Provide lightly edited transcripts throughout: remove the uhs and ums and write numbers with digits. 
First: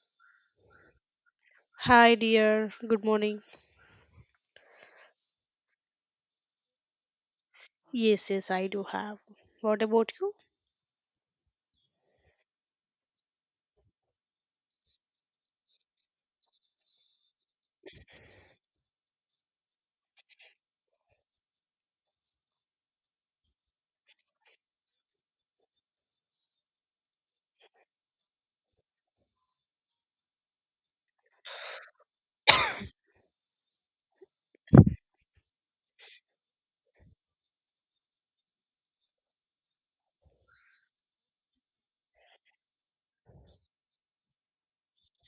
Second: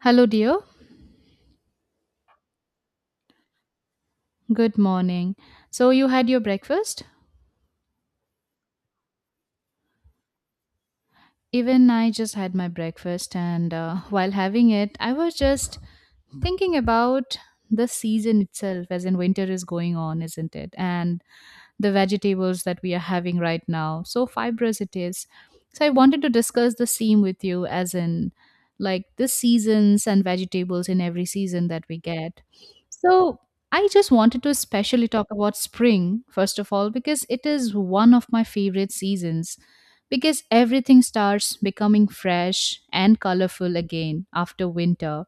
Hello, dear. Hi, dear. Good morning. Good morning. So, you had your breakfast? Yes, yes, I do have. What about you? Even I just had my breakfast, and while having it, I was just thinking about the season itself, as in winter is going on, isn't it? And the vegetables that we are having right now. So fibrous it is. So I wanted to discuss the same with you, as in like the seasons and vegetables in every season that we get. So I just wanted to especially talk about spring, first of all, because it is one of my favorite seasons because everything starts becoming fresh and colorful again after winter.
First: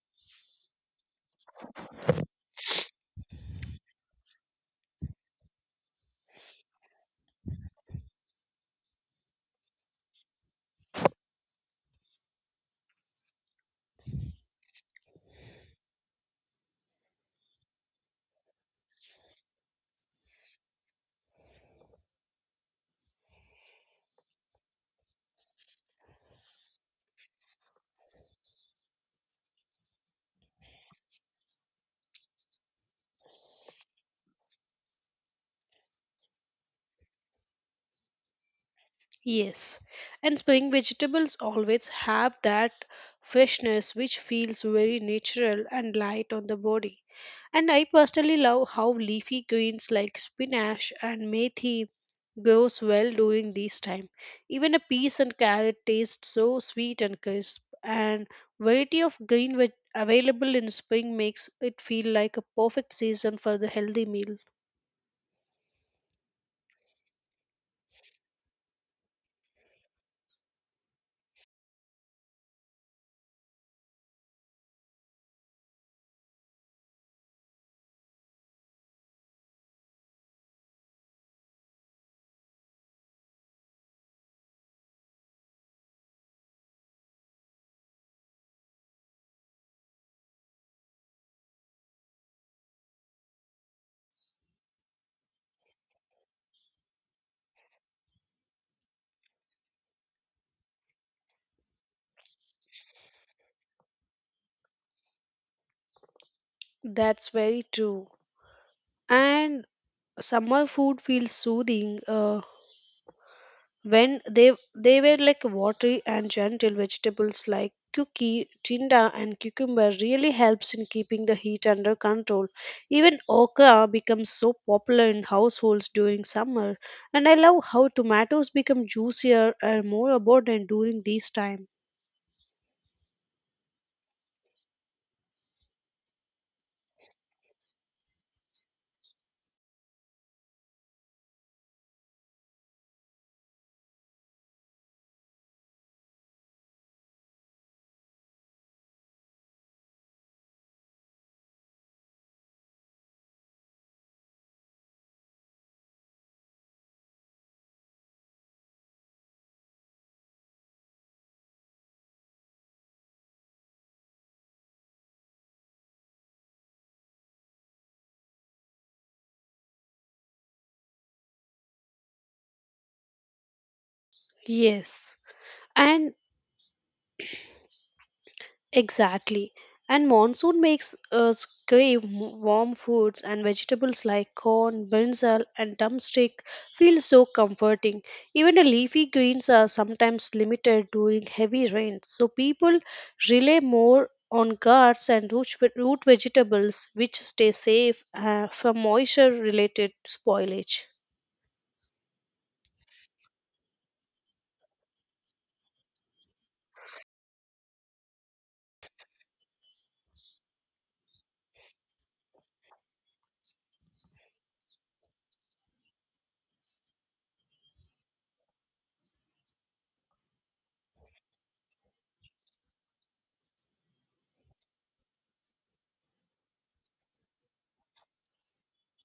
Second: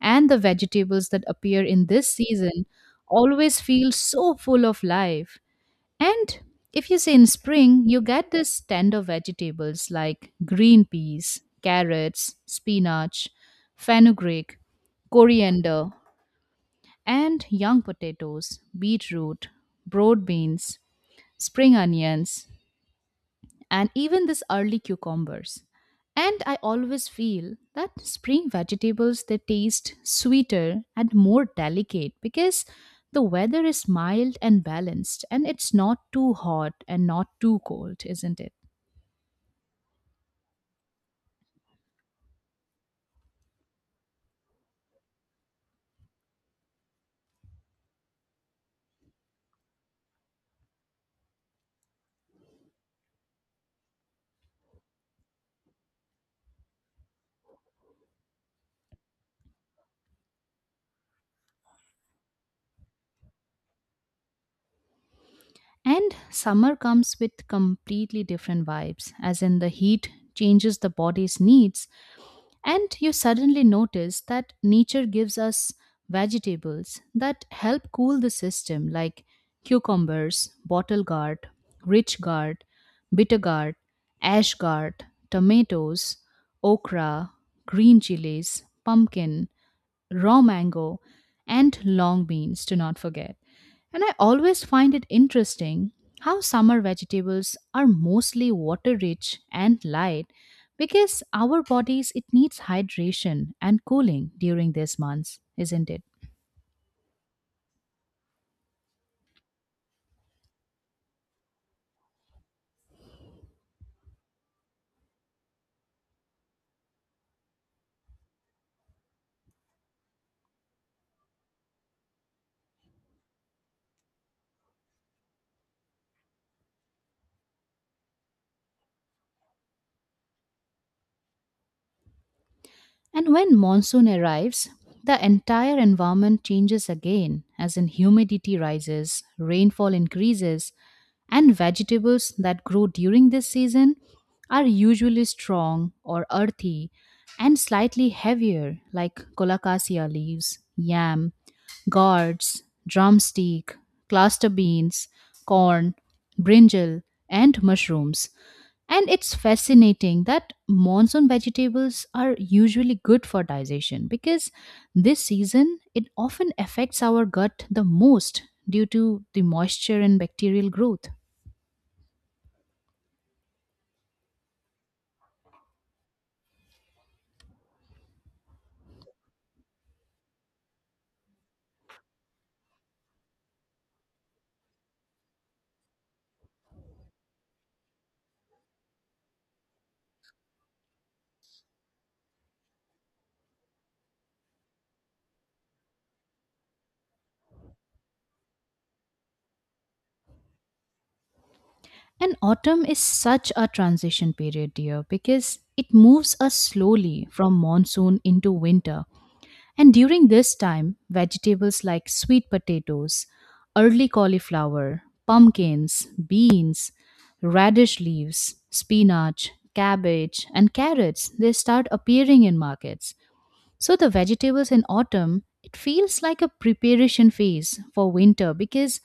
And the vegetables that appear in this season always feel so full of life. And if you say in spring, you get these tender vegetables like green peas, carrots, spinach, fenugreek, coriander, and young potatoes, beetroot, broad beans, spring onions, and even this early cucumbers. And I always feel that spring vegetables they taste sweeter and more delicate because the weather is mild and balanced and it's not too hot and not too cold, isn't it? Yes. And spring vegetables always have that freshness which feels very natural and light on the body. And I personally love how leafy greens like spinach and methi grows well during this time. Even a peas and carrot taste so sweet and crisp. And variety of green veg available in spring makes it feel like a perfect season for the healthy meal. And summer comes with completely different vibes, as in the heat changes the body's needs. And you suddenly notice that nature gives us vegetables that help cool the system, like cucumbers, bottle gourd, rich gourd, bitter gourd, ash gourd, tomatoes, okra, green chilies, pumpkin, raw mango, and long beans to not forget. And I always find it interesting how summer vegetables are mostly water rich and light because our bodies it needs hydration and cooling during these months, isn't it? That's very true. And summer food feels soothing when they were like watery and gentle vegetables like cookie, tinda, and cucumber really helps in keeping the heat under control. Even okra becomes so popular in households during summer, and I love how tomatoes become juicier and more abundant during this time. And when monsoon arrives, the entire environment changes again as in humidity rises, rainfall increases, and vegetables that grow during this season are usually strong or earthy and slightly heavier, like colocasia leaves, yam, gourds, drumstick, cluster beans, corn, brinjal, and mushrooms. And it's fascinating that monsoon vegetables are usually good for digestion because this season it often affects our gut the most due to the moisture and bacterial growth. Yes. And exactly. And monsoon makes us crave warm foods and vegetables like corn, brinjal, and drumstick feel so comforting. Even the leafy greens are sometimes limited during heavy rains, so people rely more on guards and root, root vegetables which stay safe from moisture related spoilage. And autumn is such a transition period, dear, because it moves us slowly from monsoon into winter. And during this time, vegetables like sweet potatoes, early cauliflower, pumpkins, beans, radish leaves, spinach, cabbage, and carrots, they start appearing in markets. So the vegetables in autumn, it feels like a preparation phase for winter because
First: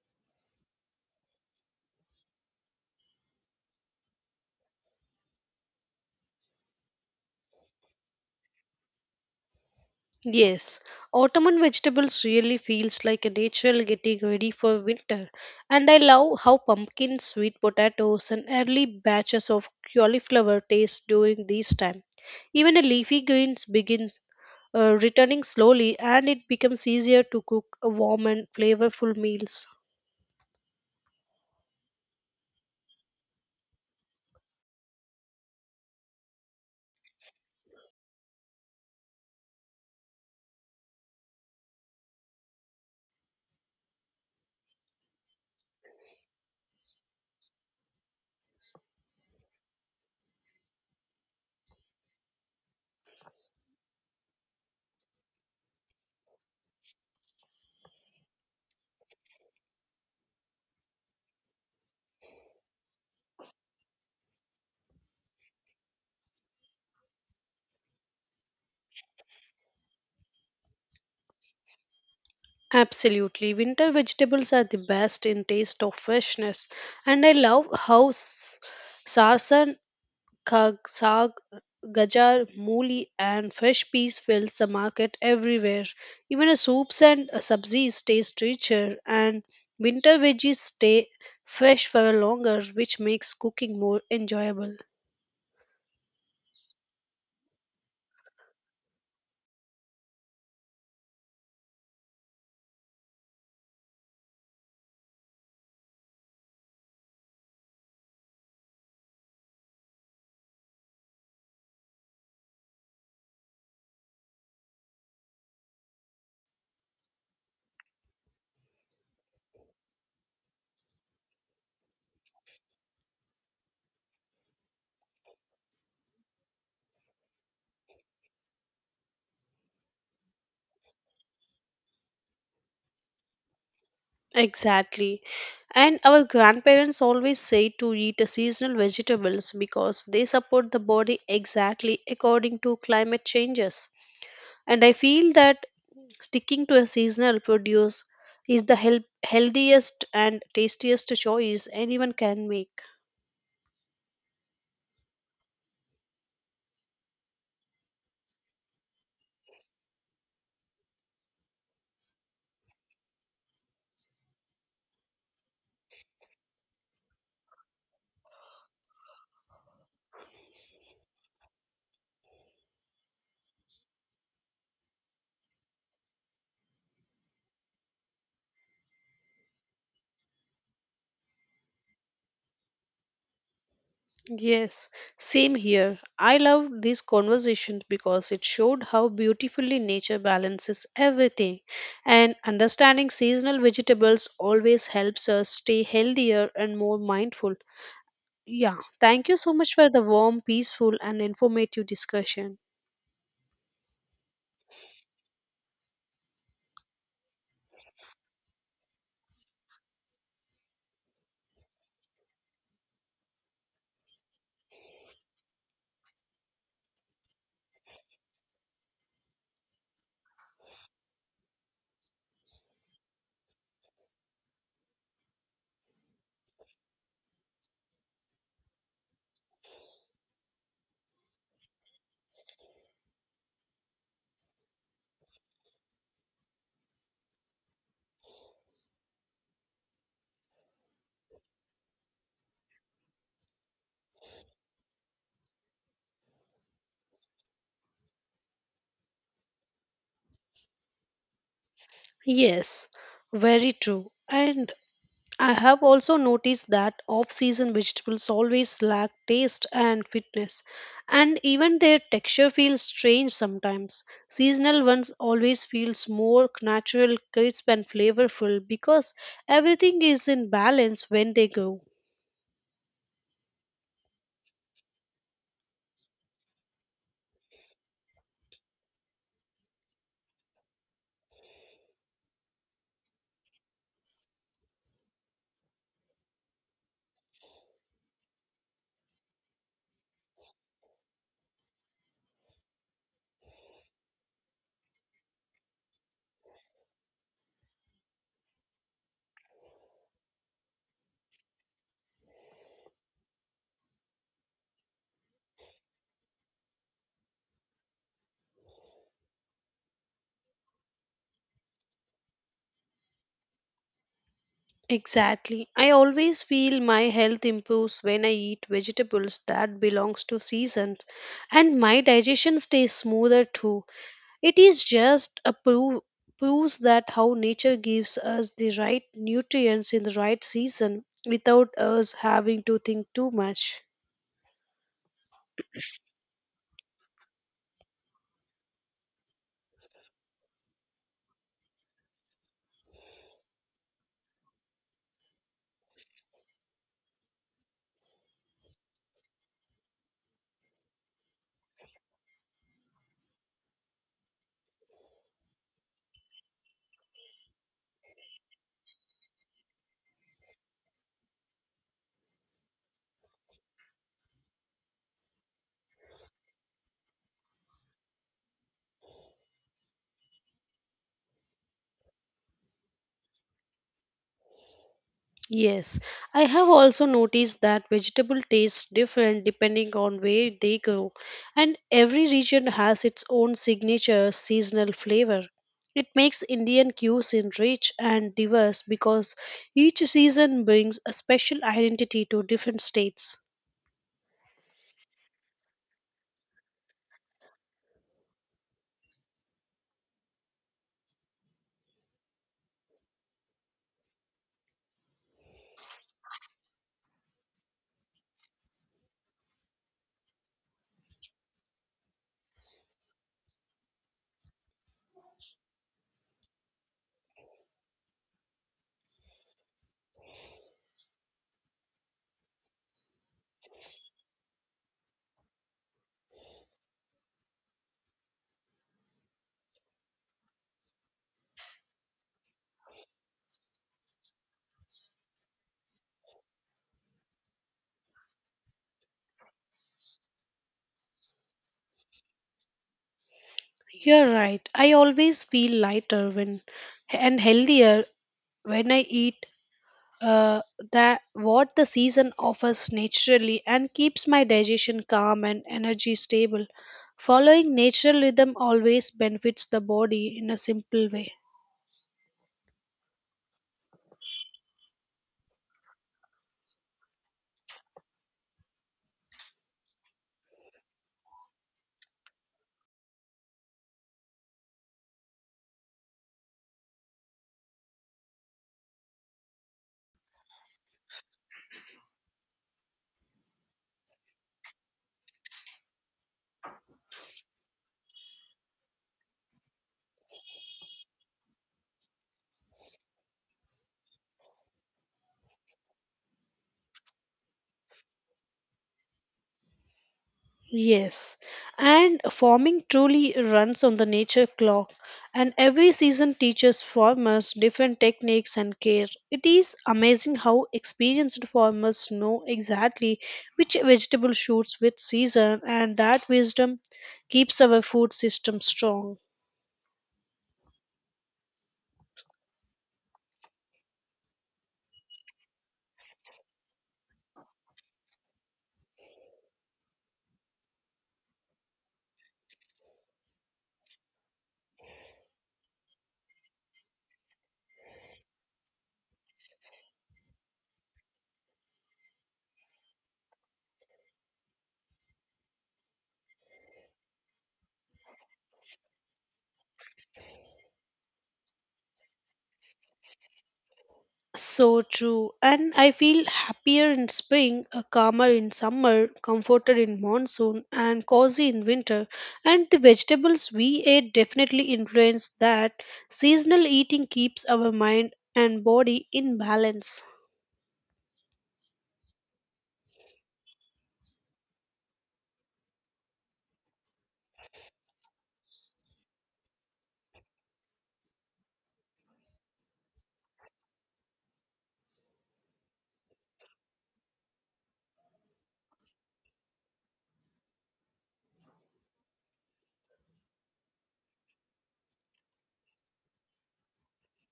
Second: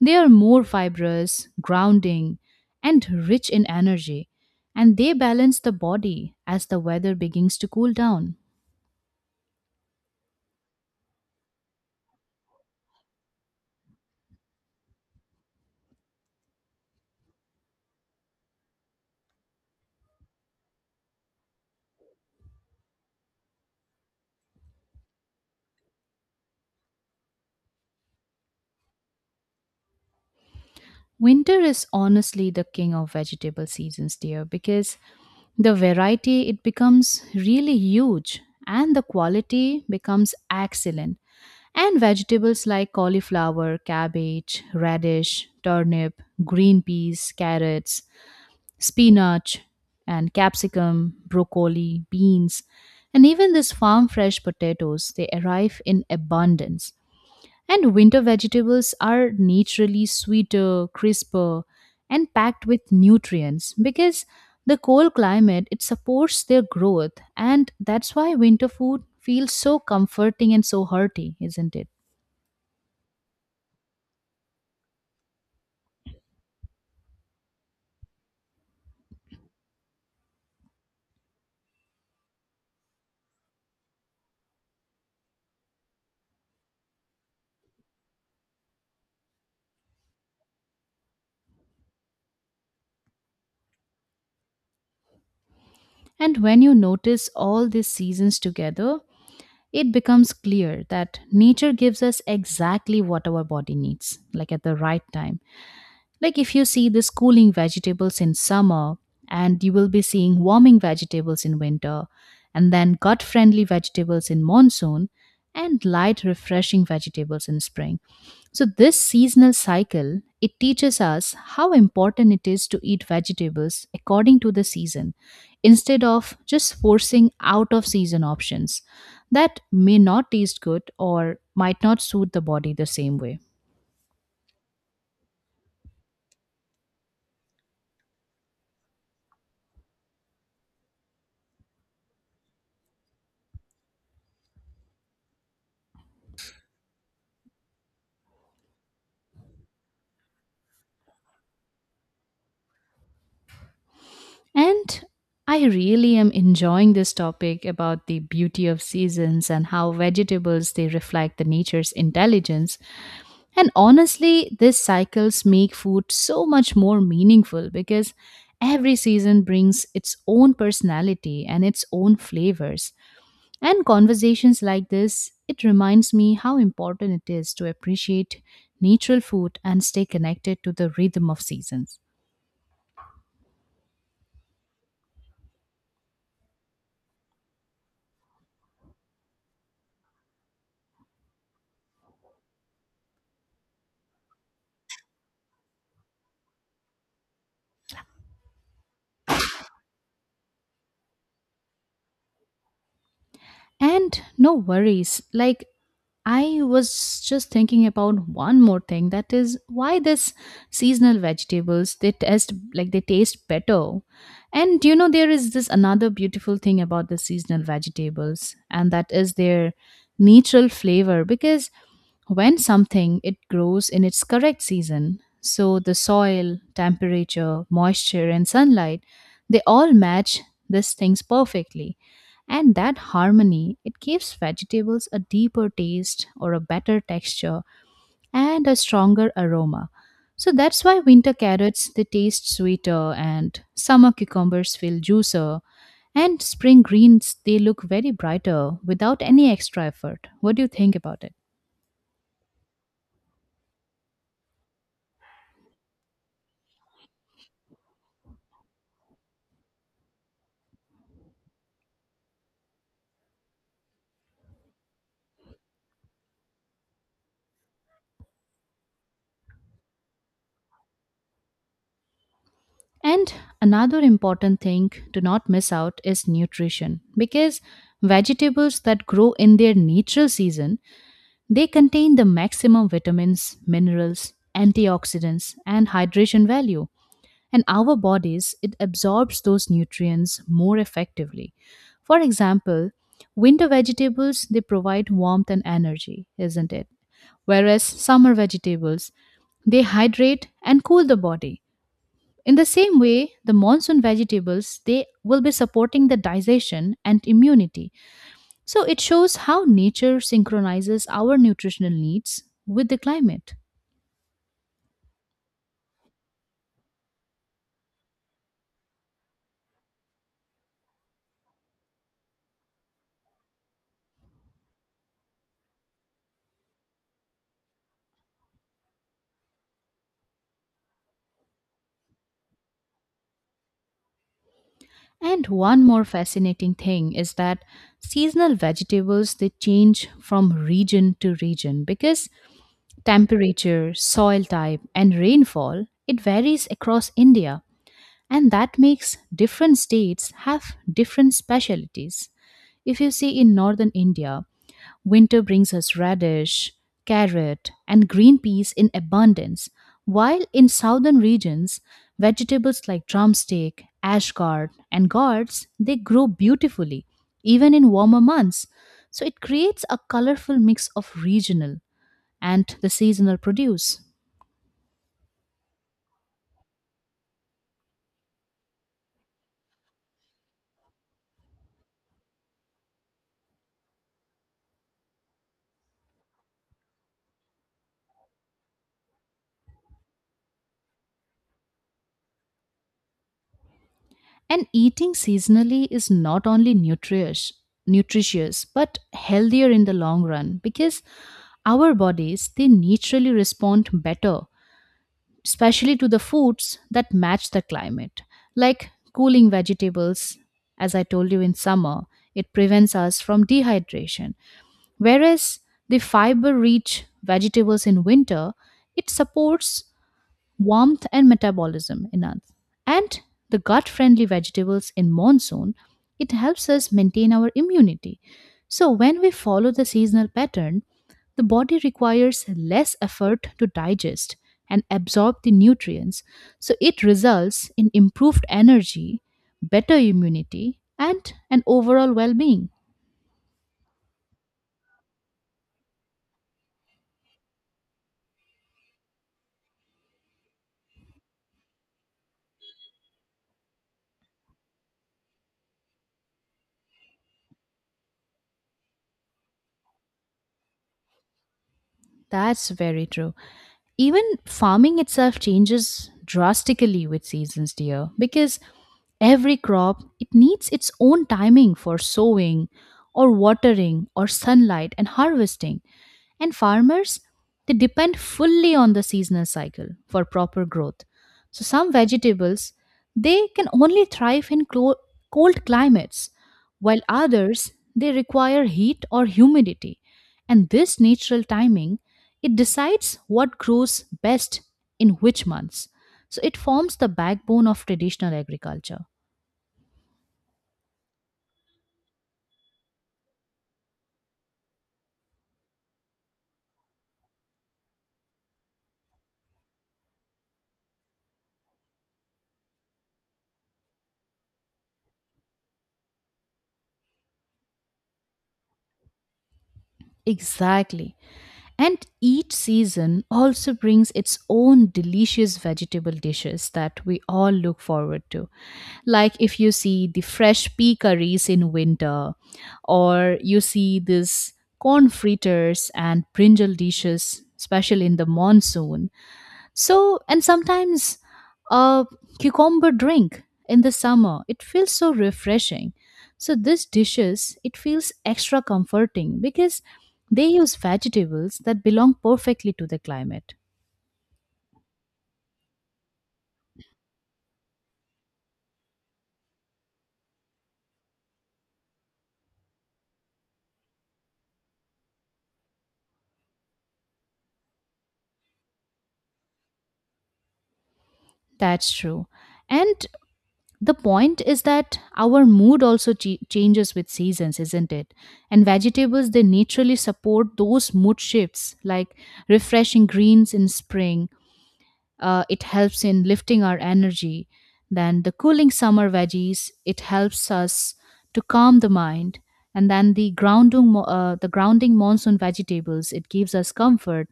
they are more fibrous, grounding, and rich in energy, and they balance the body as the weather begins to cool down. Yes, autumn vegetables really feels like a natural getting ready for winter. And I love how pumpkins, sweet potatoes, and early batches of cauliflower taste during this time. Even a leafy greens begin returning slowly, and it becomes easier to cook a warm and flavorful meals. Winter is honestly the king of vegetable seasons, dear, because the variety it becomes really huge and the quality becomes excellent. And vegetables like cauliflower, cabbage, radish, turnip, green peas, carrots, spinach and capsicum, broccoli, beans, and even these farm fresh potatoes, they arrive in abundance. And winter vegetables are naturally sweeter, crisper, and packed with nutrients because the cold climate it supports their growth and that's why winter food feels so comforting and so hearty, isn't it? Absolutely, winter vegetables are the best in taste of freshness, and I love how sarsen Kag, saag, gajar, mooli, and fresh peas fills the market everywhere. Even a soups and a subsies taste richer, and winter veggies stay fresh for longer, which makes cooking more enjoyable. And when you notice all these seasons together, it becomes clear that nature gives us exactly what our body needs, like at the right time, like if you see this cooling vegetables in summer, and you will be seeing warming vegetables in winter, and then gut friendly vegetables in monsoon, and light, refreshing vegetables in spring. So this seasonal cycle it teaches us how important it is to eat vegetables according to the season instead of just forcing out of season options that may not taste good or might not suit the body the same way. Exactly. And our grandparents always say to eat a seasonal vegetables because they support the body exactly according to climate changes. And I feel that sticking to a seasonal produce is the healthiest and tastiest choice anyone can make. And I really am enjoying this topic about the beauty of seasons and how vegetables they reflect the nature's intelligence. And honestly, these cycles make food so much more meaningful because every season brings its own personality and its own flavors. And conversations like this, it reminds me how important it is to appreciate natural food and stay connected to the rhythm of seasons. Yes, same here. I loved these conversations because it showed how beautifully nature balances everything. And understanding seasonal vegetables always helps us stay healthier and more mindful. Yeah, thank you so much for the warm, peaceful, and informative discussion. And no worries, like I was just thinking about one more thing that is why this seasonal vegetables they taste like they taste better. And you know there is this another beautiful thing about the seasonal vegetables and that is their natural flavor because when something, it grows in its correct season. So the soil, temperature, moisture, and sunlight, they all match these things perfectly. And that harmony, it gives vegetables a deeper taste or a better texture and a stronger aroma. So that's why winter carrots, they taste sweeter and summer cucumbers feel juicier and spring greens, they look very brighter without any extra effort. What do you think about it? Yes, very true. And I have also noticed that off season vegetables always lack taste and fitness, and even their texture feels strange sometimes. Seasonal ones always feels more natural, crisp, and flavorful because everything is in balance when they grow. And another important thing to not miss out is nutrition because vegetables that grow in their natural season they contain the maximum vitamins, minerals, antioxidants and hydration value and our bodies it absorbs those nutrients more effectively. For example, winter vegetables they provide warmth and energy, isn't it? Whereas summer vegetables they hydrate and cool the body, in the same way, the monsoon vegetables they will be supporting the digestion and immunity. So it shows how nature synchronizes our nutritional needs with the climate. Exactly. I always feel my health improves when I eat vegetables that belongs to seasons and my digestion stays smoother too. It is just a proof proves that how nature gives us the right nutrients in the right season without us having to think too much. And one more fascinating thing is that seasonal vegetables they change from region to region because temperature, soil type and rainfall it varies across India and that makes different states have different specialties. If you see in northern India, winter brings us radish, carrot, and green peas in abundance, while in southern regions, vegetables like drumstick, ash gourd, and gourds, they grow beautifully even in warmer months. So it creates a colorful mix of regional and the seasonal produce. Yes, I have also noticed that vegetable tastes different depending on where they grow, and every region has its own signature seasonal flavor. It makes Indian cuisine rich and diverse because each season brings a special identity to different states. And eating seasonally is not only nutritious but healthier in the long run because our bodies they naturally respond better especially to the foods that match the climate, like cooling vegetables. As I told you in summer, it prevents us from dehydration. Whereas the fiber rich vegetables in winter, it supports warmth and metabolism in us. And the gut friendly vegetables in monsoon, it helps us maintain our immunity. So, when we follow the seasonal pattern, the body requires less effort to digest and absorb the nutrients. So, it results in improved energy, better immunity, and an overall well being. You're right. I always feel lighter when and healthier when I eat uh, that what the season offers naturally and keeps my digestion calm and energy stable. Following natural rhythm always benefits the body in a simple way. That's very true. Even farming itself changes drastically with seasons, dear, because every crop, it needs its own timing for sowing or watering or sunlight and harvesting. And farmers, they depend fully on the seasonal cycle for proper growth. So some vegetables, they can only thrive in cold climates, while others, they require heat or humidity. And this natural timing, it decides what grows best in which months. So it forms the backbone of traditional agriculture. Yes, and farming truly runs on the nature clock, and every season teaches farmers different techniques and care. It is amazing how experienced farmers know exactly which vegetable shoots which season, and that wisdom keeps our food system strong. Exactly. And each season also brings its own delicious vegetable dishes that we all look forward to. Like if you see the fresh pea curries in winter, or you see this corn fritters and brinjal dishes, especially in the monsoon, so, and sometimes a cucumber drink in the summer, it feels so refreshing. So, these dishes, it feels extra comforting because they use vegetables that belong perfectly to the climate. So true. And I feel happier in spring, calmer in summer, comforted in monsoon, and cozy in winter. And the vegetables we ate definitely influence that. Seasonal eating keeps our mind and body in balance. That's true. And the point is that our mood also changes with seasons, isn't it? And vegetables, they naturally support those mood shifts, like refreshing greens in spring it helps in lifting our energy. Then the cooling summer veggies, it helps us to calm the mind. And then the the grounding monsoon vegetables, it gives us comfort.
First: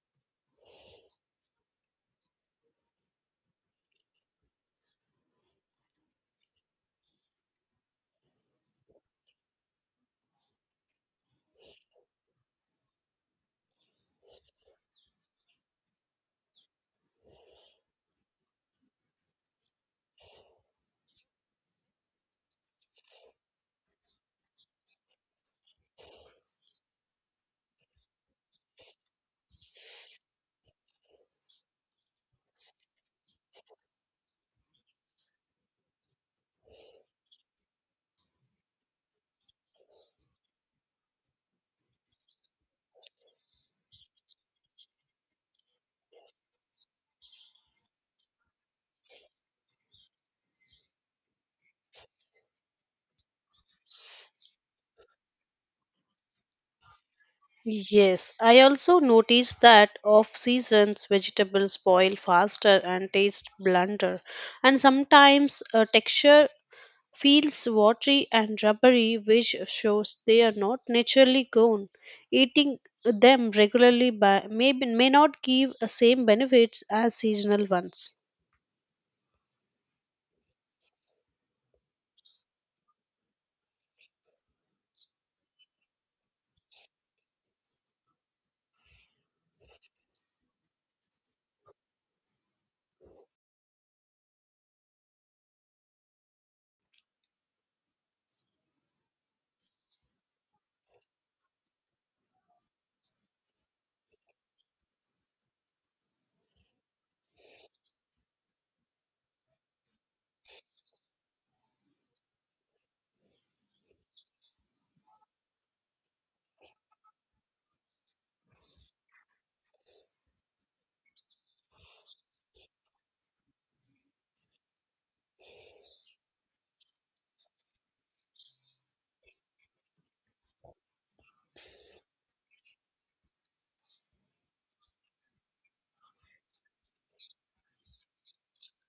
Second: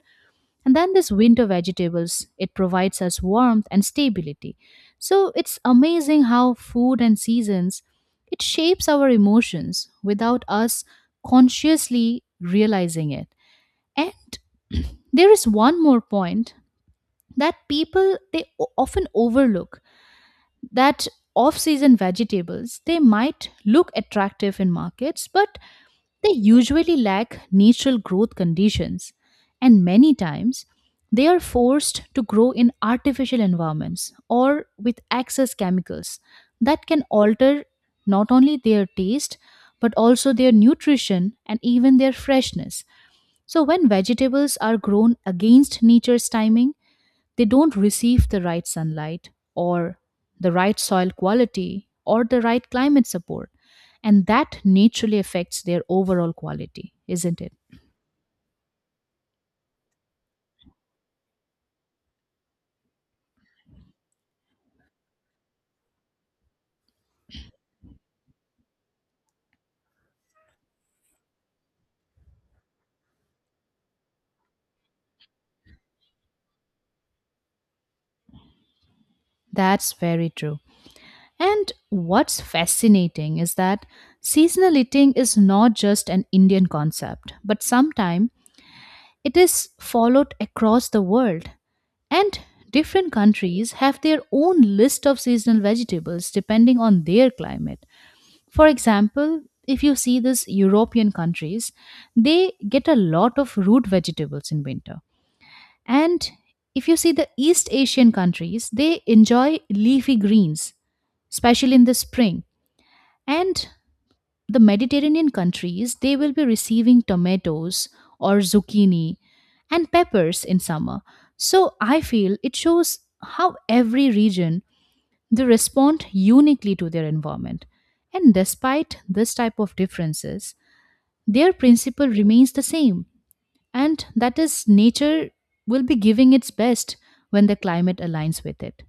And then this winter vegetables, it provides us warmth and stability. So it's amazing how food and seasons, it shapes our emotions without us consciously realizing it. And there is one more point that people they often overlook that off-season vegetables they might look attractive in markets but they usually lack natural growth conditions and many times they are forced to grow in artificial environments or with excess chemicals that can alter not only their taste but also their nutrition and even their freshness. So when vegetables are grown against nature's timing they don't receive the right sunlight or the right soil quality or the right climate support. And that naturally affects their overall quality, isn't it? Yes, I also noticed that off seasons vegetables spoil faster and taste blunter, and sometimes texture feels watery and rubbery, which shows they are not naturally grown. Eating them regularly by, may, may not give the same benefits as seasonal ones. That's very true. And what's fascinating is that seasonal eating is not just an Indian concept, but sometimes it is followed across the world. And different countries have their own list of seasonal vegetables depending on their climate. For example, if you see these European countries, they get a lot of root vegetables in winter. And if you see the East Asian countries, they enjoy leafy greens, especially in the spring. And the Mediterranean countries, they will be receiving tomatoes or zucchini and peppers in summer. So I feel it shows how every region they respond uniquely to their environment. And despite this type of differences, their principle remains the same, and that is nature will be giving its best when the climate aligns with it.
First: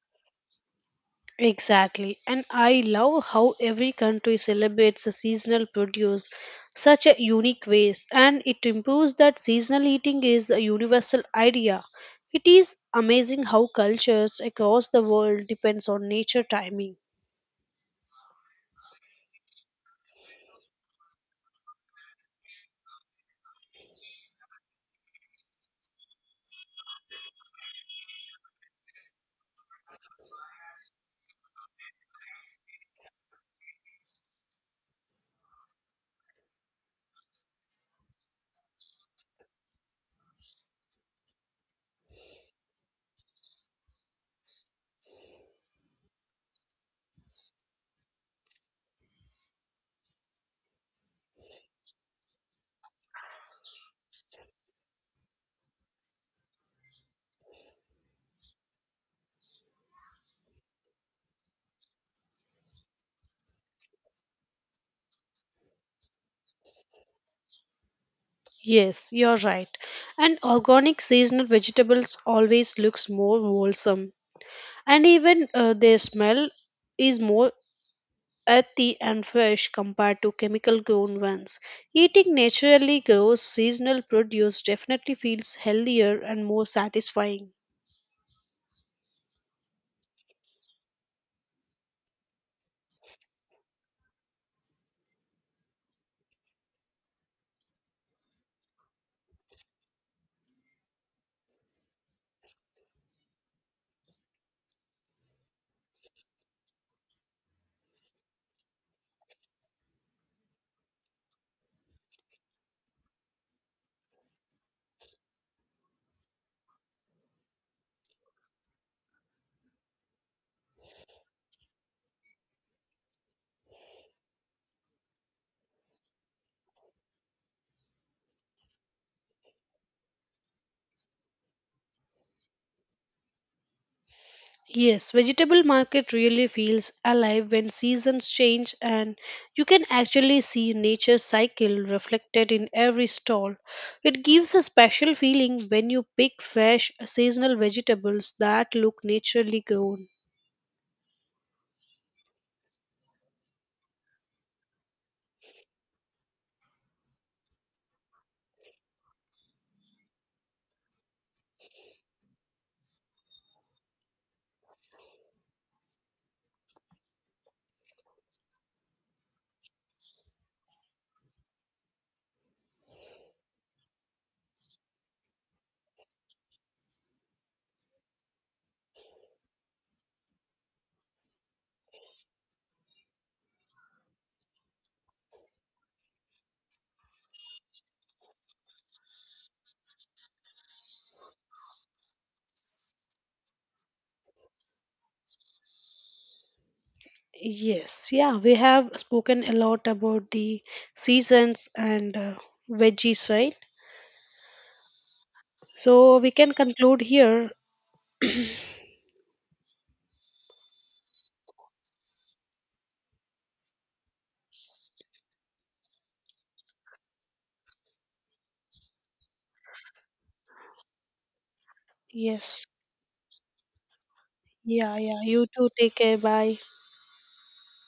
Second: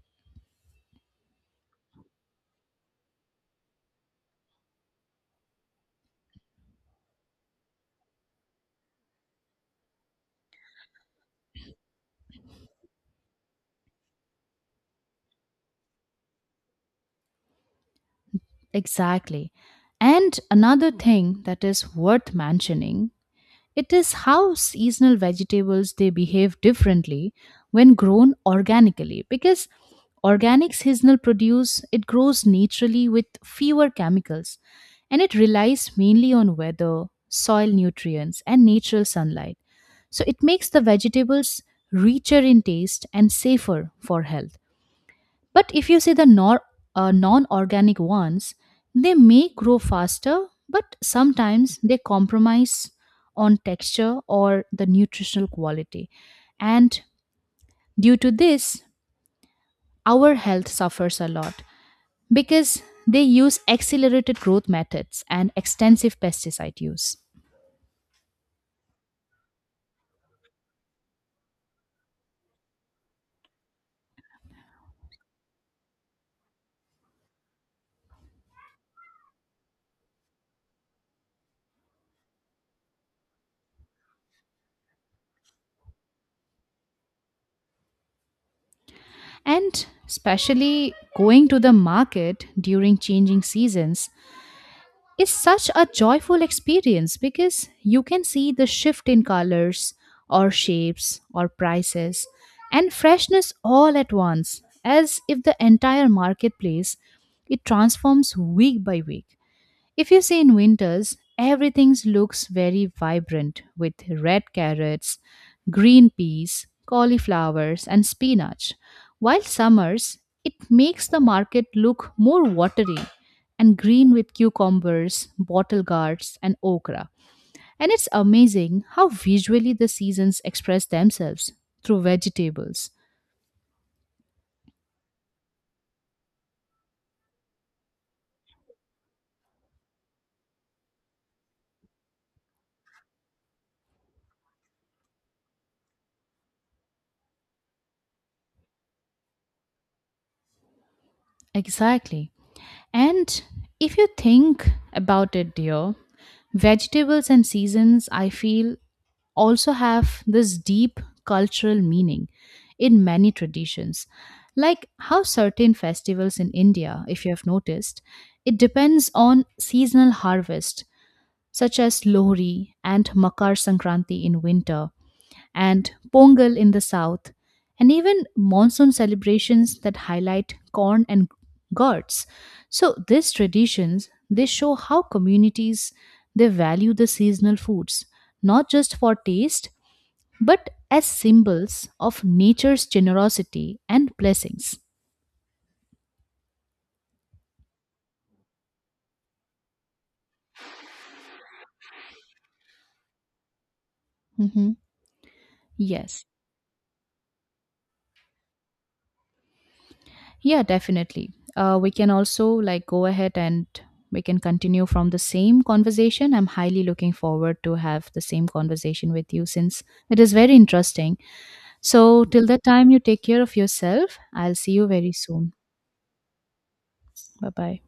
Exactly, and I love how every country celebrates the seasonal produce such a unique ways, and it improves that seasonal eating is a universal idea. It is amazing how cultures across the world depends on nature timing. Exactly. And another thing that is worth mentioning, it is how seasonal vegetables they behave differently when grown organically because organic seasonal produce it grows naturally with fewer chemicals and it relies mainly on weather, soil nutrients and natural sunlight. So it makes the vegetables richer in taste and safer for health. But if you see the non organic ones, they may grow faster, but sometimes they compromise on texture or the nutritional quality. And due to this, our health suffers a lot because they use accelerated growth methods and extensive pesticide use. Yes, you're right. And organic seasonal vegetables always looks more wholesome, and even their smell is more earthy and fresh compared to chemical grown ones. Eating naturally grown seasonal produce definitely feels healthier and more satisfying. And especially going to the market during changing seasons is such a joyful experience because you can see the shift in colors or shapes or prices and freshness all at once as if the entire marketplace it transforms week by week. If you see in winters, everything looks very vibrant with red carrots, green peas, cauliflowers, and spinach, while summers, it makes the market look more watery and green with cucumbers, bottle gourds, and okra. And it's amazing how visually the seasons express themselves through vegetables. Yes, vegetable market really feels alive when seasons change and you can actually see nature's cycle reflected in every stall. It gives a special feeling when you pick fresh seasonal vegetables that look naturally grown. Exactly. And if you think about it, dear, vegetables and seasons, I feel, also have this deep cultural meaning in many traditions. Like how certain festivals in India, if you have noticed, it depends on seasonal harvest, such as Lohri and Makar Sankranti in winter, and Pongal in the south, and even monsoon celebrations that highlight corn and gourds. So these traditions they show how communities they value the seasonal foods not just for taste but as symbols of nature's generosity and blessings. Yes, yeah, we have spoken a lot about the seasons and veggies, right? Hmm. So Yes. we can conclude here. Yeah, definitely. We can also like go ahead and we can continue from the same conversation. I'm highly looking forward to have the same conversation with you since it is very interesting. So till that Yes. time, you take care of yourself. I'll see you Yeah, very yeah. You soon. too. Take care. Bye. Bye bye.